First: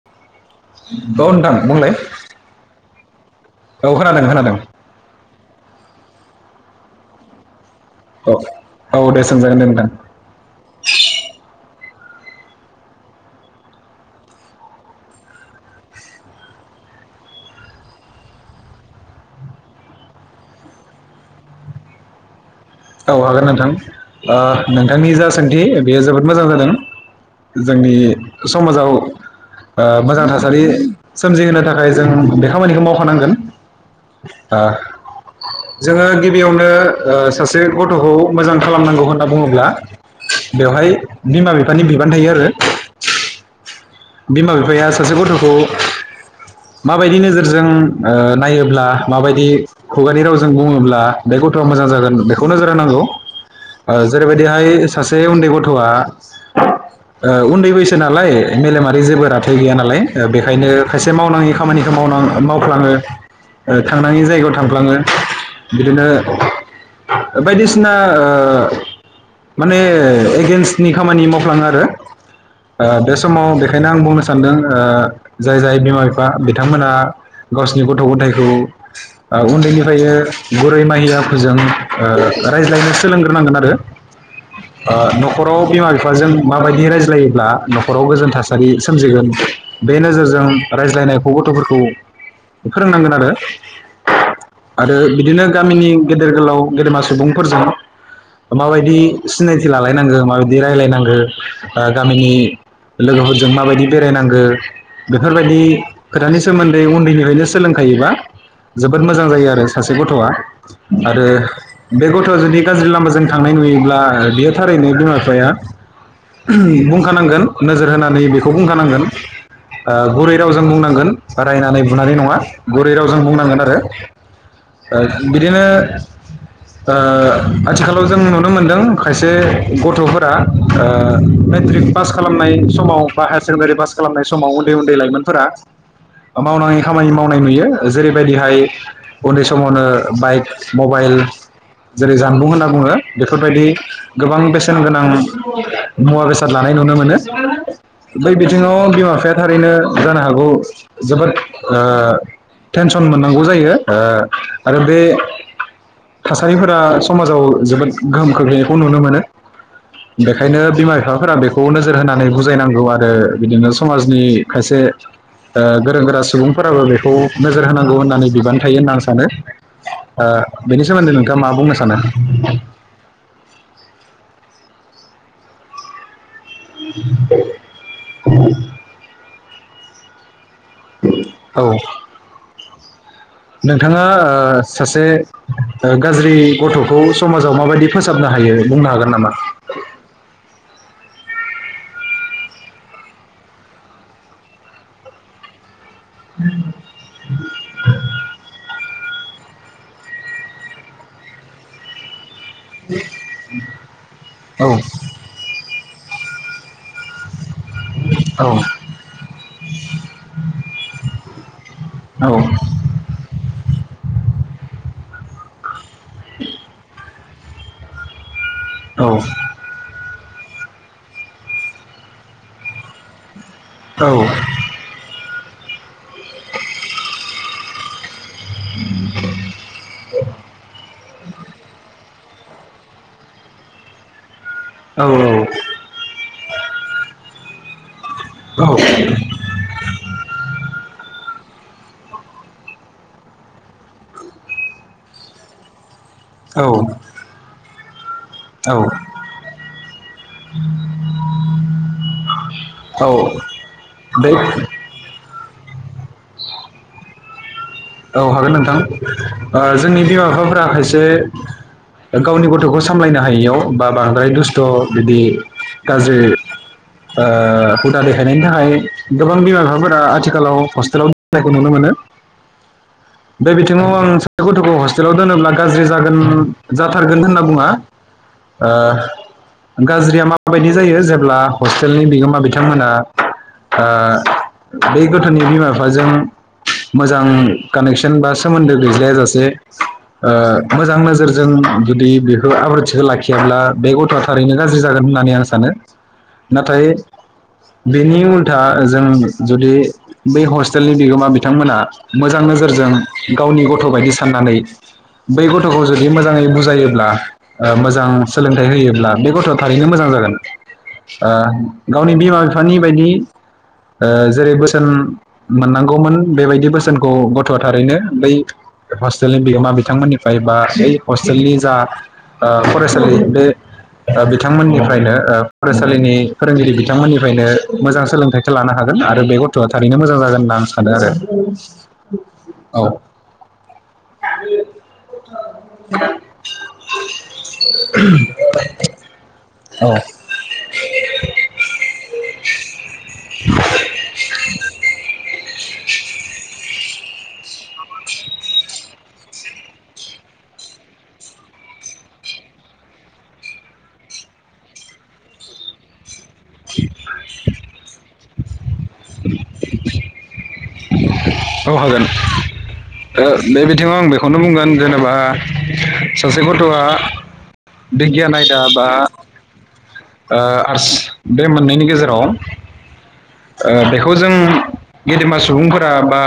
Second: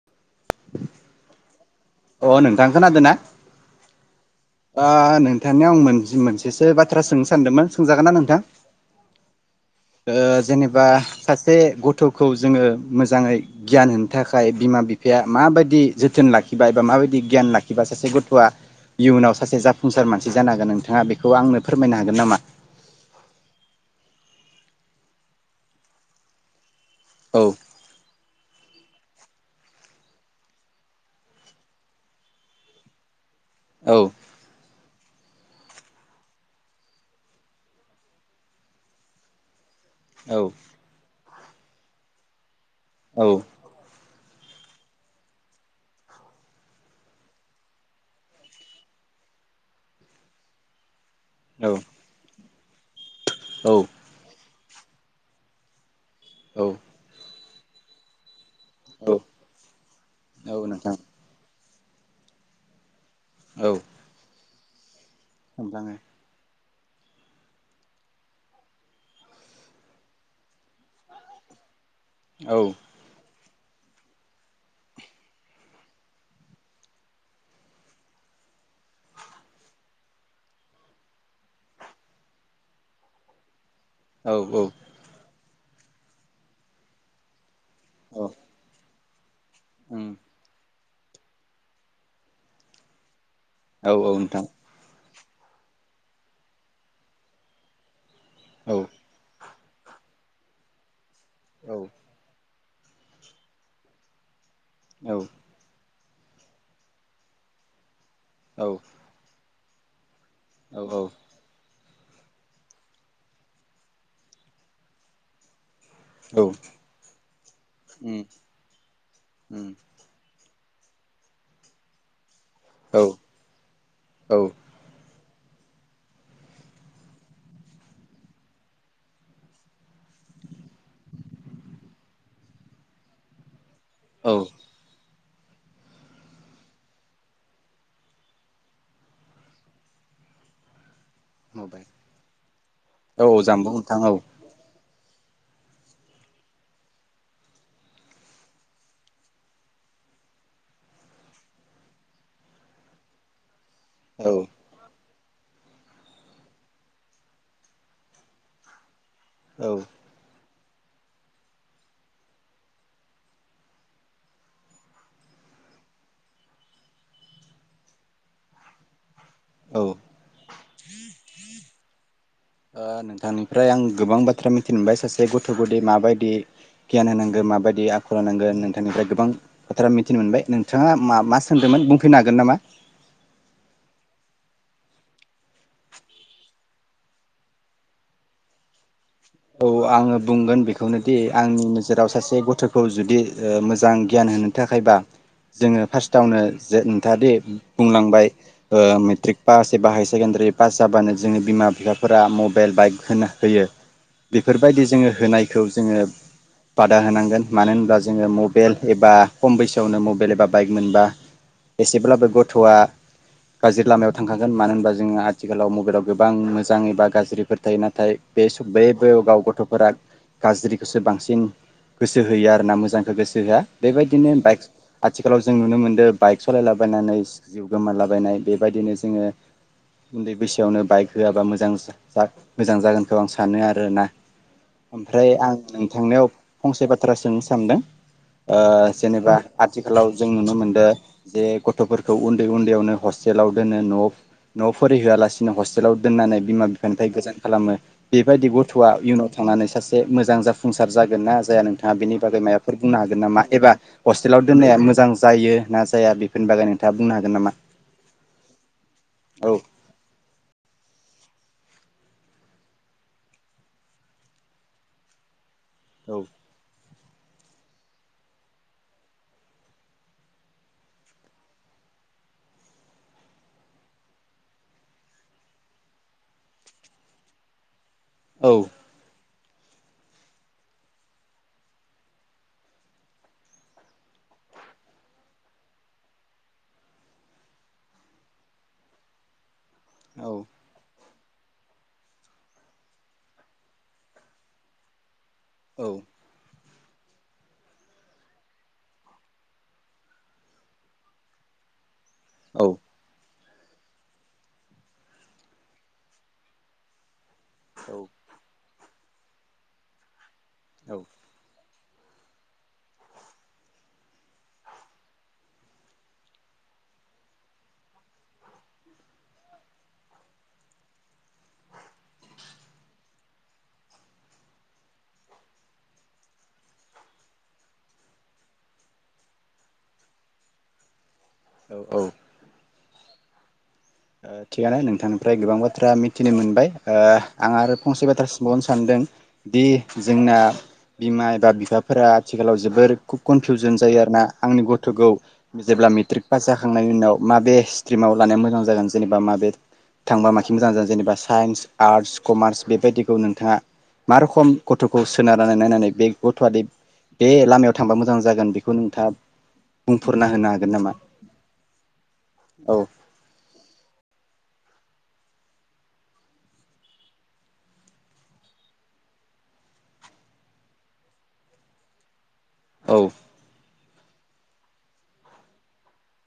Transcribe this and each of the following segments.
[unintelligible] [unintelligible] अ नोंथां खोनादोना औ खोनादों खोनादों [unintelligible] आं मोनसे मोनसेसो बाथ्रा सोंनो सानदोंमोन सोंजागोन ना नोंथां औ औ दे [unintelligible] ओ जेनेबा सासे गु थखौ जोङो मोजाङै गियान होनो थाखाय बिमा बिफाया माबायदि जोथोन लाखिबाय बा माबायदि गियान लाखिबा सासे गथ'आ इयुनाव सासे जाफुंसार मानसि जानो हागोन नोंथाङा बेखौ आंनो फोरमायनो हागोन नामा औ हागोन नोंथां ओ नोंथांनि जा सोंथि बेयो जोबोद मोजां जादों औ जोंनि समाजाव ओ मोजां थासारि सोमजिहोनो थाखाय जों बे खामानिखौ मावखानांगोन औ ओ जोङो गिबियावनो ओ सासे से गथ'खौ मोजां खालामनांगौ होनना बुङोब्ला औ बेवहाय बिमा बिफानि बिबान थायो आरो बिमा बिफाया सासे गथ'खौ माबायदि नोजोरजों ओ नायोब्ला माबायदि खुगानि रावजों बुङोब्ला बे गथ'आ औ मोजां जागोन खौ नोजोर होनांगौ औ ओ जेरैबायदि थाय सासे उन्दै गथ'आ ओ उन उन्दै बैसो नालाय मेलेमारि औ जेबो राथाय गैया नालाय ओ औ बेखायनो नोंथां खायसे मावनाङि खामानिखौ मावनां ओ मावफ्लाङो औ ओ थांनांयि जायगायाव थांफ्लाङो [unintelligible] थांफ्लाङो बिदिनो बायदिसिना ओ माने एगेन्स्टनि खामानि मावफ्लाङो आरो औ ओ बे समाव बेखायनो आं बुंनो सानदों ओ जाय जाय बिमा बिफा बिथांमोना गावसिनि गथ' गथायाइखौ उन्दैनिफ्रायनो गुरै माहियाफोरोजों रायज्लायनो सोलोंग्रोनांगोन आरो औ औ ओ न'खराव बिमा बिफाजों माबायदि रायज्लायोब्ला ख'राव औ गोजोन थासारि सोमजिगोन बे नोजोरजों रायज्लायनायखौ गथ'फोरखौ फोरोंनांगोन आरो औ औ नोंथां आरो बिदिनो गामिनि गेदेर गोलाव गेदेमा सुबुंफोरजों औ औ माबायदि सिनायथि लालायनांगो माबायदि रायजलायनांगो। ओ गामिनि लोगोफोरजों माबायदि बेरायनांगो बेफोर बायदि। खोथानि सोमोन्दै उन्दैनिफ्रायनो सोलोंखायोबा। औ जोबोद मोजां जायो आरो सासे गथ'आ औ औ आरो बे गथ'आ जुदि गाज्रि लामाजों थांनाय नुयोब्ला बेयो थारैनो बिमा बिफाया औ बुंखानांगोन। नोजोर उम होनानै बेखौ बुंखानांगोन उम ओ गुरै राव जों बुंनांगोन रायनानै बुनानै नङा। गुरै औ रावजों बुंनांगोन आरो औ ओ बिदिनो ओ आथिखालाव जों नुनो मोनदों खायसे गथ'फोरा ओ मेट्रिक पास खालामनाय समाव बा हायार सेकेण्डारि पास खालामनाय औ समाव उन्दै-उन्दै लाइमोन फोरा मावनाङै खामानि मावनाय नुयो जेरैबायदिहाय उन्दै समावनो बायक मबाइल नुबाय जेरै जानबुं होनना बुङो औ बेफोरबायदि जामबुं नोंथां औ गोबां बेसेनगोनां [inaudible] मुवा बेसाद लानाय नुनो मो नो बै बिथिङाव बिमा बिफाया थारैनो जानो हागौ जोबोद ओ टेनसन मोननांगौ जायो। ओ औ औ आरो बे थासारिफोरा समाजाव जोबोद गोहोम खोख्लैनायखौ नुनो मोनो। औ ओंखायनो बिमा बिफफोरा बेखौबो नोजो जोर होनानै बुजायनांगौ आरो बिदिनो समाजनि खायसे ओ गोरों गोरा सुबुंफोराबो बेखौ नोजोर होनांगौ होननानै बिबान थायो होनना आं सा नो ओ बेनि सोमोन्दै नोंथाङा मा बुंनो सानो? ओ नोंथांनिफ्राय आं गोबां बाथ्रा मिथिनो मोनबाय सासे गथ'खौदि माबायदि गियान होनांगो माबायदि आखल होनांगो नोंथांनिफ्राय गोबां बाथ्रा मिथिनो मोनबाय नों थाङा मा-मा औ सोंदोंमोन बुंफिननो हागोन नामा नोंथाङा ओ सासे ओ गाज्रि गथ'खौ समाजाव माबायदि फोसाबनो हायो बुंनो हागोन नामा औ आङो बुंगोन बेख खौनोदि आंनि नोजोराव सासे गथ'खौ जुदि मोजां गियान होनो थाखायबा जोङो फार्स्टआवनो जे नोंथाङादि बुंलांबाय ओ मेट्रिक पास एबा हायार सेकेण्डारि पास जाबानो जोंनि बिमा बिफाफोरा मब बेल बाइक होना होयो। औ बेफोरबायदि जोङो होनायखौ जोङो [inaudible] बादा होनांगोन मानो होनब्ला जोङो औ मबाइल एबा खम बैसोआवनो मबाइल एबा बाइक मोनबा औ एसेब्लाबो गथ'आ गाज्रि लामायाव थांखा गोन मानो होनबा जोङो आथिखालाव मबाइलाव गोबां मोजां एबा गाज्रि फोर थायो नाथाय बे सब बे औ औ [unintelligible] गाव गथ'फोरा गाज्रिखौसो बांसिन गोसो होयो आरोना मोजांखौ गोसो होआ औ बेबायदिनो बाइक आथिखालाव जों नुनो मोनदो। बाइक सालायलाबायनानै जिउ गोमालाबायनाय बेबायदिनो जोङो उन्दै बैसोआवनो बाइक होआबा मोजां जा जा मोजां जागोनखौ आं सानो आरो रोना ओमफ्राय आं नोंथांनियाव फंसे बाथ्रा सोंनो सानदों ओ औ जेनेबा आथिखालाव जों नुनो मोनदों जे गथ'फोरखौ उन्दै उन्दैयावनो हस्टेलाव दोनो न' न'आव फरिहोआलासिनो हस्टेलाव दोननानै बिमा औ बिफानिफ्राय गोजान खालामो। बेबायदि थआ इयुनाव थांनानै सासे मोजां जाफुंसार जागोन ना जाया नोंथाङा बेनि बागै मायबाफोर बुंनो औ हागोन नामा एबा हस्टेलाव बे दोननाया मोजां जायो ना? जाया बेफोरनि बागै नोंथाङा बुंनो हागोन नामा? औ हागोन नोंथां औ जोंनि बिमा बिफाफोरा खायसे गावनि गथ'खौ सामलायनो हायियाव बा बांद्राय दुस्थ' बिदि औ गाज्रि ओ हुदा देखायनायनि थाखाय गोबां बिमा बिफाफोरा आथिखालाव हस्टेलाव दोननायखौ नुनो मोनो। बे बिथिङाव आं सासे गथ'खौ हस्टेलाव दोनोब्ला गाज्रि जागोन जाथारगोन होनना बुङा। औ ओ गाज्रिया माबायदि जायो जेब्ला हस्टेलनि बिगोमा बिथांमोना ओ बै गथ'नि बिमा बिफाजों मोजां मोजां कानेकसन बा सोमोन्दो गैज्लाया जासे औ ओ मोजां नोजोर जों जुदि बेखौ आब्रुथिखो लाखियाब्ला बे गथ'आ थारैनो गाज्रि जागोन होननानै आं सान औ सानो नाथाय बेनि उल्था जों जुदि बै हस्टेलनि बिगोमा बिथांमोना मोजां नोजोरजों गावनि गथ बादि साननानै बै गथ'खौ जुदि मोजांङै बुजायोब्ला ओ मोजां सोलों फिथाइ होयोब्ला बे गथ'आ थारैनो मोजां जागोन। औ ओ गावनि बिमा बिफानि बायदि ओ जेरै बोसोन मोननांगौमोन बेबायदि बोसोनखौ खौ गथ'आ थारैनो बै हस्टेलनि बिगोमा बिथांमोननिफ्राय बा बै हस्टेलनि जा ओ फरायसालि बे बिथांमोननिफ्रायनो ओ फरायसालिनि फोरोंगिरि बिथांमोननिफ्रायनो मोजां सोलोंथाइखौ लानो हागोन आरो बे गथ'आ थारैनो मोजां जागोन होनना आं सानो आरो। औ [inaudible] औ ओ थिगानो नोंथांनिफ्राय गोबां बाथ्रा मिथिनो मोनबाय ओ आं आरो फंसे बाथ्रा सोंबावनो सानदों दि जोंना बिमा एबा बिफाफोरा आथिखालाव जोबोर कनफिउजन जायो आरोना आंनि गथ'खौ जेब्ला मेट्रिक पास जाखांनायनि उनाव माबे सित्रिमाव लानाया मोजां जागोन जेनेबा माबे थांबा माखि मोजां जेनेबा साइन्स आर्टस कमार्स बेबायदिखौ नोंथाङा मा रखम गथ'खौ सोनारनानै नायनानै बे गथ'आ देब बे लामायाव थांबा मोजां जागोन बेखौ नोंथाङा बुंफोरुरना होनो हागोन नामा औ हागोन औ ओ बे बिथिंङाव आं बे खौनो बुंगोन जेनेबा सासे गथ'आ बिगियान आयदा बा ओ आर्टस बे मोननैनायनि गेजेराव [unintelligible] ओ बेखौ जों गेदेमा सुबुंफोरा बा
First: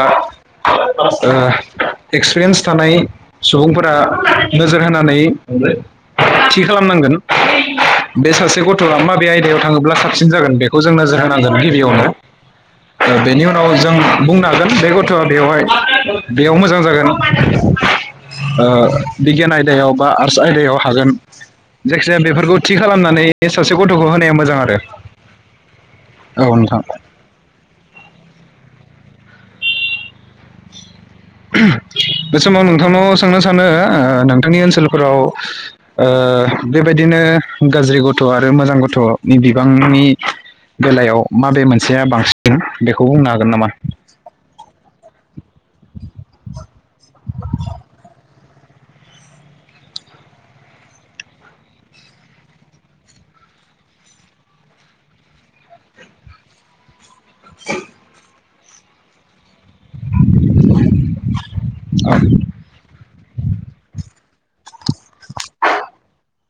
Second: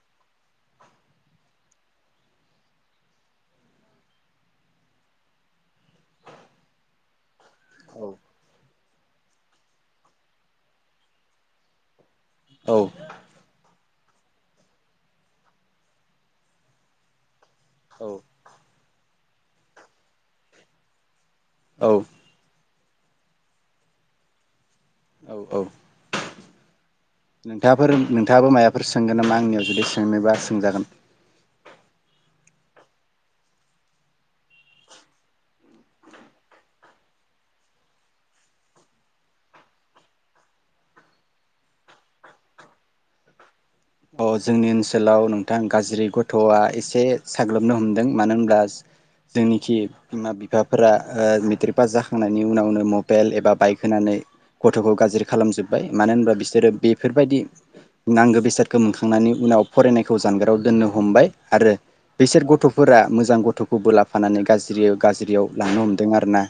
ओ एक्सपिरियेन्स थानाय सुबुंफोरा नोजोर होनानै थि खालामनांगोन बे सासे गथ'खौ थ'आ माबे आयदायाव थाङोब्ला साबसिन जागोन बेखौ जों नोजोर होनांगोन गिबियावनो औ बेनि उनाव जों बुंनो हागोन बे गथआ बेवहाय बेयाव मोजां जागोन। [inaudible] औ बिगियान आयदायाव बा आर्टस आयदायाव हागोन औ जायखिजाया बेफोरखौ थि खालामनानै सासे गथखौ होनाया मोजां आरो औ औ औ नोंथां नोंथाङाफोर नोंथाङाबो मायाफोर सोंगोन नामा आंनियाव जुदि सोंनोबा सोंजागोन बे समाव नोंथांनाव सोंनो सानो ओ नोंथांनि नोंथांनाव सोंनो सानो नोंथांनि ओनसोलफोराव बेबायदिनो गाज्रि गथ आरो मोजां गथ'नि बिबांनि बेलायाव माबे मोनसेया बांसिन बेखौ बुंनो हागोन नामा अ जोंनि ओनसोलाव नों आं गाज्रि गथआ एसे साग्लोबनो हमदों मानो होनब्ला जोंनिखि बिमा बिफाफोरा मेट्रिक पास जाखांनायनि उनावनो मबाइल एबा बाइक होनानै गथ'खौ गाज्रि खालामजोबबाय मानो होनबा बिसोरो बे बेफोरबायदि नांगौ बेसाद गोमखांनायनि उनाव फरायनायखौ जानगाराव दोननो हमबाय आरो बिसोर गथ'फोरा मोजां गथ'खौबो ला फानानै गाज्रियो गाज्रियाव लांनो हमदों आरो ना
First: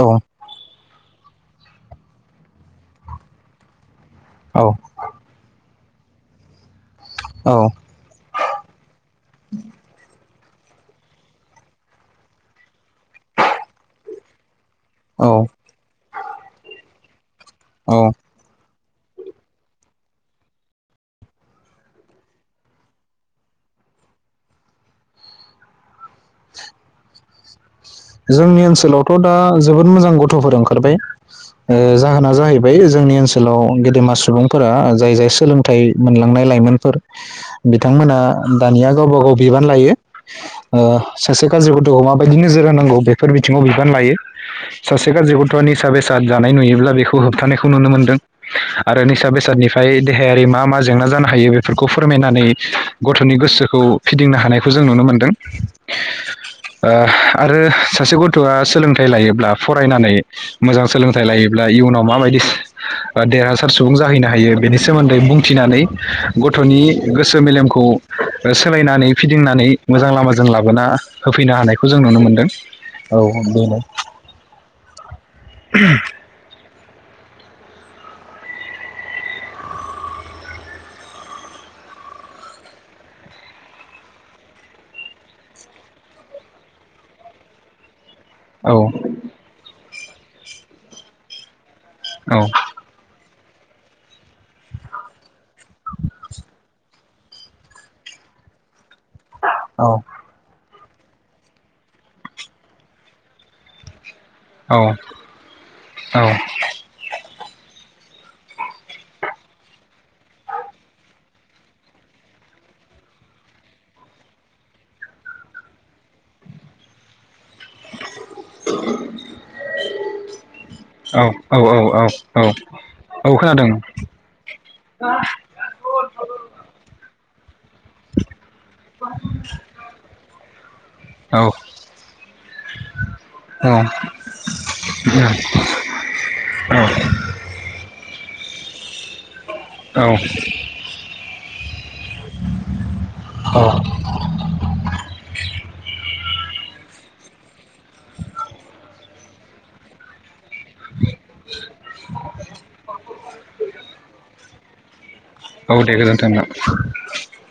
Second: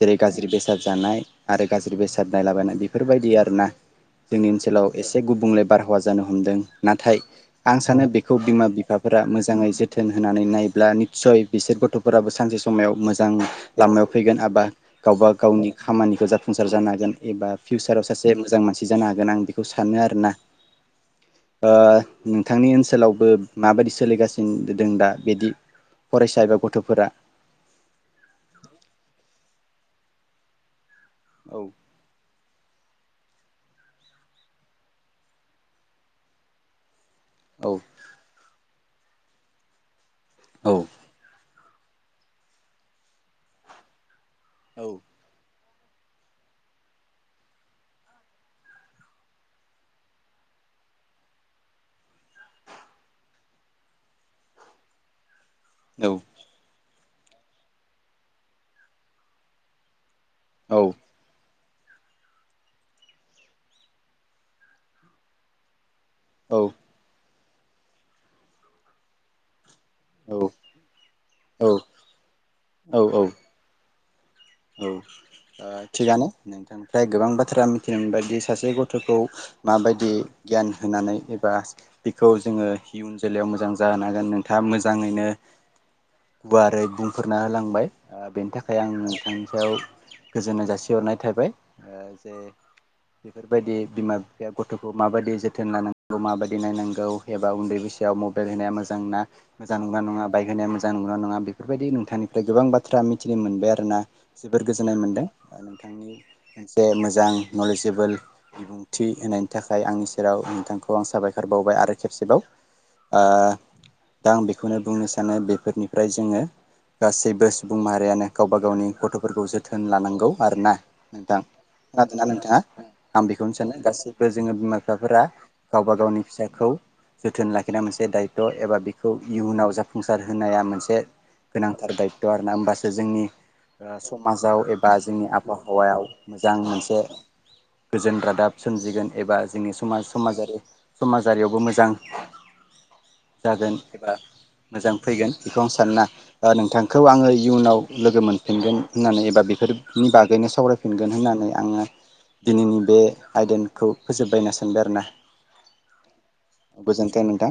जेरै गाज्रि बेसा साद जानाय आरो गाज्रि बेसाद नायलाबायनाय बेफोरबायदि आरोना जोंनि औ ओनसोलाव एसे गुबुंले बारहावा जानो हमदों नाथाय औ आं सानो बेखौ बिमा बिफाफोरा मोजाङै जोथोन होना नै नायब्ला निस्सय बिसोर गथ'फोराबो सानसे समेयाव मोजां लामायाव फैगोन एबा गावबा औ गावनि खामानिखौ जाफुंसार जानो हागोन एबा फिउसाराव औ सासे मोजां मानसि जानो हागोन आं बेखौ सानो आरोना ओ नोंथांनि ओनसोलावबो माबायदि सोलिगासिनो दं दा बिदि फरायसा एबा गथ'फोरा जोंनि ओनसोलावथ' दा जोबोद मोजां गथ'फोर ओंखारबाय औ ओ जाहोना जाहैबाय जोंनि ओनसोलाव गेदेमा सुबुंफोरा जाय जाय सोलोंथाइ मोनलांनाय लाइमोनफोर औ बिथांमोना दानिया गावबा गाव बिबान लायो औ ओ सासे गाज्रि गथ माबायदि नोजोर होना गौ बेफोर बिथिङाव बिबान लायो सासे औ गाज्रि ग गथ'आ निसा बेसाद जानाय नुयोब्ला बेखौ होबथानायखौ नुनो मोनदों आरो निसा बेसादनिफ्राय देहायारि मा मा जेंना जानो हायो बेफोरखौ फोरमायनानै गथ'नि गोसोखौ फिदिंनो हानायखौ जों नुनो मोनदों औ ओह आरो सासे गथ'आ सोलोंथाइ लायोब्ला फरायनानै मोजां सोलोंथाइ लायो ब्ला इयुनाव माबायदि देरहासार सुबुं जाहैनो हायो बेनि सोमोन्दै बुंथिनानै औ गथ'नि गोसो मेलेमखौ सोलायनानै फिदिंनानै मोजां लामाजों लाबोना होफैनो हानायखौ जों नुनो मोनो दों औ बेनो औ थिगआनो नोंथां फ्राय गोबां बाथ्रा मिथिनो मोनबायदि सासे गथ'खौ माबायदि गियान होनानै एबा बेखौ जोङो इयुन जोलैयाव मोजां जाहोनो हागोन नोंथाङा मोजाङैनो गुवारै बुंफोरना होलांबाय बेनि औ थाखाय आं नोंथांनि सायाव गोजोननाय जासिहरनाय थाबाय ओ जे बेफोरबायदि बिमा बिफाया गथ'खौ माबायदि जो जोथोन लानांगौ माबायदि नायनांगौ एबा उन्दै बैसोआव मबाइल होनाया मोजां मोजां ना मोजां औ नंना नंङा बाइक होनाया मो मोजां नंना नङा बेफोरबायदि नोंथांनिफ्राय गोबां बाथ्रा मिथिनो मोनबाय आरो ना जोबोर औ गोजोननाय मोनदों नोंथांनि औ मोनसे मोजां नलेजेबोल बिबुंथि होनायनि थाखाय आंनि सेराव नोंथांखौ आं साबायखर बावबाय आरो खेबसेबाव दा आं बेखौनो बुंनो सानो बेफोरनिफ्राय जोङो गासैबो सुबुं माहारियानो गावबा गावनि गथ' जोथोन लानांगौ आरोना नोंथां औ औ खोनादोंना औ नोंथाङा आं औ बेखौनो खोनादों सानो गासिबो जोङो बिमा बिफाफोरा गावबा गावनि फिसाखौ जोथोन लाखि बेनो मोनसे दायथ' एबा बेखौ इयुनाव जाफुंसार होनाया मोनसे औ गोनांथार दायथ' आरो ना होमबासो जोंनि औ समाजाव एबा जोंनि आबहावायाव मोजां मोनसे गोजोन रादाब सोमजिगोन एबा जोंनि औ समाज समाजारि समाजारियावबो मोजां औ जागोन एबा मोजां फैगोन बेखौ आं सानो ना नोंथांखौ आङो इयुनाव लोगो मोन फिनगोन होननानै एबा बेफोरनि बागै निस सावरायफिनगोन होननानै आङो दिनैनि बे आयदेनखौ फोजोबबाय होना सानो सानदो आरो ना औ देखद थना नोंथां।